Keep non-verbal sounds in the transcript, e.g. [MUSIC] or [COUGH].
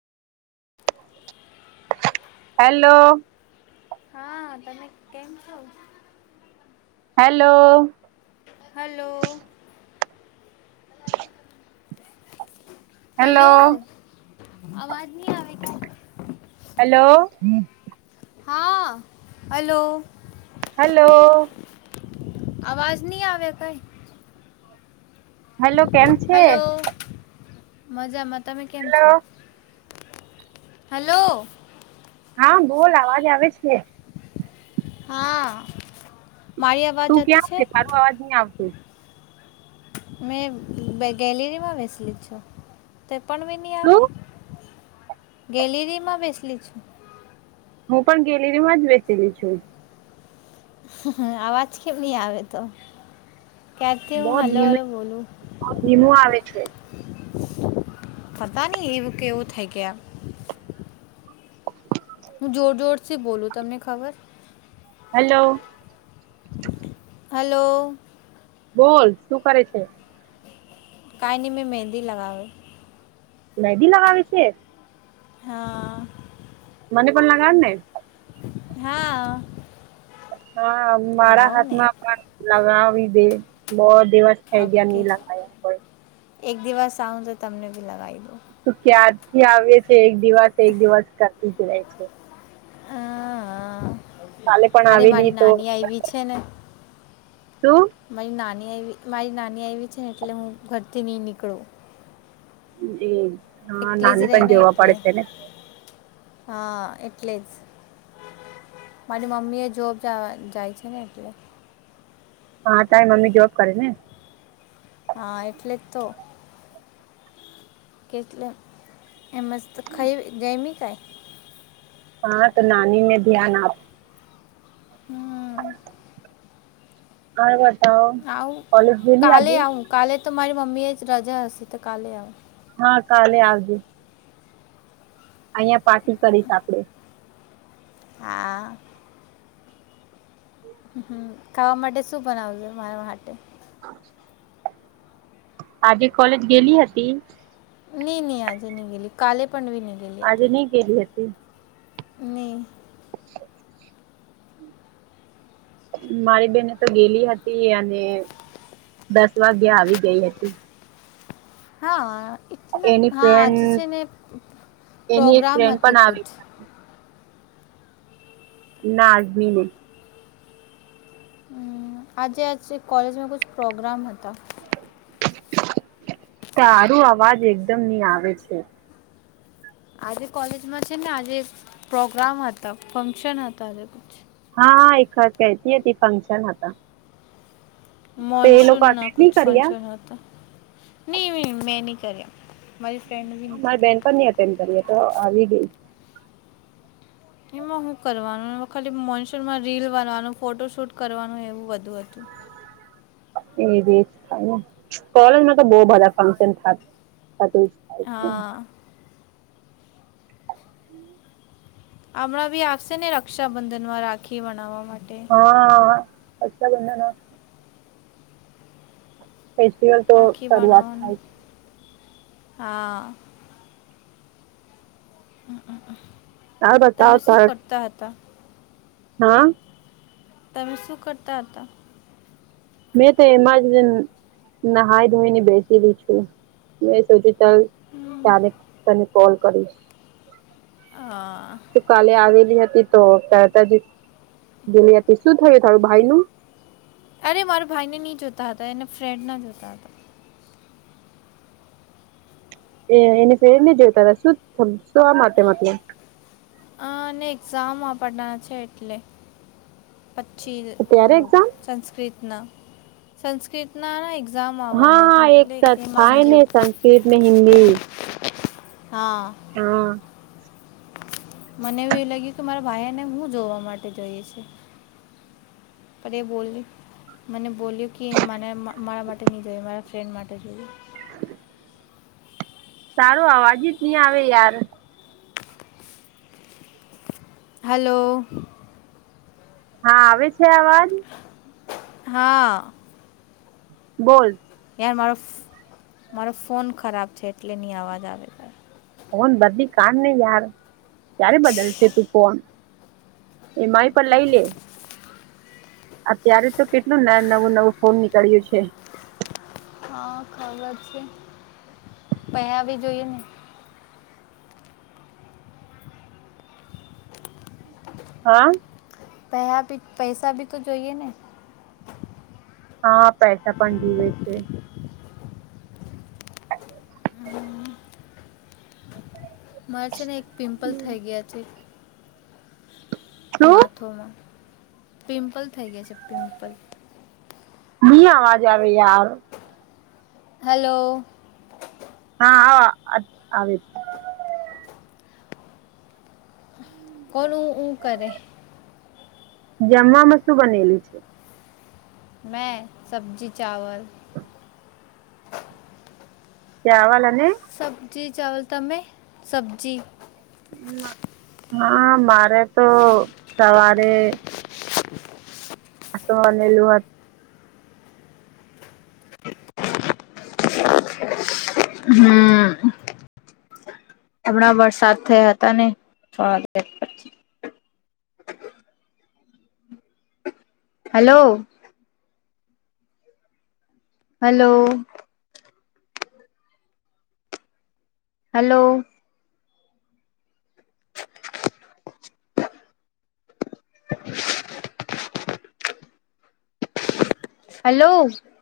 Hello. હા તમે કેમ છો? હેલો. હલો. હેલો હલો અવાજ નહી આવે કે હેલો. હા, હલો. હલો. અવાજ નહી આવેયા કઈ. હેલો કેમ છે હલો મજામાં તમે કેમ હેલો છો? હલો. હા બોલ અવાજ આવે છે. હા મારી અવાજ તું જતી ક્યાં છે. અવાજ નહી આવતો મેં ગેલેરીમાં બેસલી છું. તે પણ બ નહી આવે તું ગેલેરીમાં બેસલી છું. હું પણ ગેલેરી માં જ બેસેલી છું. હ અવાજ કેમ નહી આવે તો ક્યારથી હું હલો હલો બોલું. બ ધીમું આવે છે. પતા નહીં એવું કે એવું થઈ ગયા હું જોર જોર થી બોલું તમને ખબર હલો. હલો. બોલ શું કરે છે. કાયની મે મેહેંદી લગાવે મહેંદી લગાવી છે. હાં. મને પણ લગાવડને હા. હા મારા લગાવું ને હાથમાં પણ લગાવી દે બહુ દિવસ થઈ ગયા ઓકે નહી લગાવ્યા પણ એક દિવસ આવું તો તમને બી લગાવી દઉં. તું ક્યારથી આવીએ છે એક દિવસ એક દિવસ કરતી જ ર રહે છે. હ કાલે પણ [UNINTELLIGIBLE] અરે આવેલી મારી તો નાની આવી છે ને શું મારી નાની આવી મારી નાની આવી છે ને એટલે હું ઘરથી નહી નીકળું. એ હા એકલી જ નાની રહે પણ ને જોવા એટલે પડે છે ને હા એટલે જ મારી મમ્મી એ જોબ જાય છે ને એટલે હા તારી મમ્મી જોબ કરે ને હા એટલે જ તો કેટલે એ મસ્ત ખાઈ ગઈમી કાઈ હા તો નની મેં ધ્યાન આપ હા. હરે બતા આવું કોલેજ ગેલી કાલે આજે. આવું કાલે તો મારી મમ્મી જ રજા હશે તો કાલે આવ. હા કાલે આવજે. અહીંયા પાર્ટી કરીશ આપડે. હા. હમ ખાવા માટે શું બનાવજો મારા માટે. આજે કોલેજ ગેલી હતી. નહી નહી આજે ન ગેલી કાલે પણવી નહી આજે નહી ગલી હતી. નહી. [INAUDIBLE] મારી બેને તો ગેલી હતી અને દસ વાગ્યા આવી ગઈ હતી. હા એટલે એની હા આજે છે ને ફ્રેન્ડ એની એક પ્રોગ્રામ ફ્રેન્ડ પણ હતું આવી કુછ ના આજ ની ગયી આજે આજે કોલેજમાં ક પ્રોગ્રામ હતો. તારું અવાજ એકદમ ની આવે છે. આજે કોલેજમાં છે ને આજે પ્રોગ્રામ હતા ફંક્શન હતો આજે હા હા એક વાત કતી હતી ફંક્શન હતો. મોનસૂન ના અટેન્ડ કછ નહી ફંક્કશન કર્યા હોતા નહી મેં નહી કર્યા મારી ફ્રેન્ડ બી હા નહીં મારી કરી બેન પણ નની અટેન્ડ કરીએ તો આવી ગઈ. એમાં હું કરવાનું એ ખાલી મોનસૂનમાં રીલ બનવાનું ફોટો શૂટ કરવાનું એવું બધું હતું. એવીીજ થાય ને કોલેજમાં તો બહ બધા ફંક્શન થું આ ને. હા હમણાં બી આશે ને રક્ષાબંધનમાં રાખી બનાવવા માટે. હા અચછા બનના ફેસ્ટિવલ તો રાખી શરૂઆત બનાવવાનું થાય છે. હા. તાર બતાવ તમે શું તાર કરતા હતા. હા. તમે શું કરતા હતા. મેં તો એમાં જ નહાઈ ધોઈ ને બેસીલી છું. મેં સોચ્યું ચાલ ત્યારે તને કોલ કરીશ. હા. કાલે આવેલી હતી તો ત ત ગેલી હતી શું થયું તારું ભાઈનું. અરે મારા ભાઈ ને નહી જોતા હતા એના ફ્રેન્ડ ના જોતા હતા. એ એને ફ્રેન્ડ જોતા હતા સુું શું આ માટે મતલબ. આ અનેને એક્ઝામ આપડના છે એટલે પછી કહુ. ત્યારે એક્ઝામ સંસ્કૃતના સંસ્કૃત ના ના એક્ઝામ હા આવવાના છે હા એક એટલે સાથ એ થાય ને માગ્યું. સંસ્કૃત ને હિન્દી હા. હા. મને એવું એવું લાગ્યું કે મારા ભાઈને હું જોવા માટે જઈએ છુ. પર એ બોલ્યું મને બોલ્યું કે મને મારા માટે નહીં જોયું મારા ફ્રેન્ડ માટે જોયું. તારો અવાજ જ નહી આવે યાર. હાલો. હા આવે છે આવાજ. હા. બોલ. યાર મારો મારો ફોન ખરાબ છે એટલે નહીં અવાજ આવે ત. ફોન બધી કાન નને યાર ક્યારે બદલશે તું ફોન. એ માય પણ લઈ લે. અત્યારે તો કેટલું નવું નવું ફોન નીકળ્યું છે. હા ખબર છે પહેવી જોઈએ ને હા. પયાભી પૈસા બી તો જોઈએ ને. હા પૈસા પણ જુવે છે. મારે છે ને એક પિમ્પલ થઈ ગયા છે. શું માથોમાં પિમ્પલ થઇ ગયા છે પિમ્પલ ની આવાજ આવે યાર. હલો. હા આવે કોણું હુ કરે. જમવાવામાં શું બનેલું. મેં સબ્જી ચાવલ. કેવાલની. [UNINTELLIGIBLE] સબ્જી ચાવલ તમે? સબ્જી. હા મારે તો સવારે અ મનેલું હતત હમ. હમણાં વરસાદ થયા હતા ને. પછી હલો. હલો. હલો. [INAUDIBLE] હલો.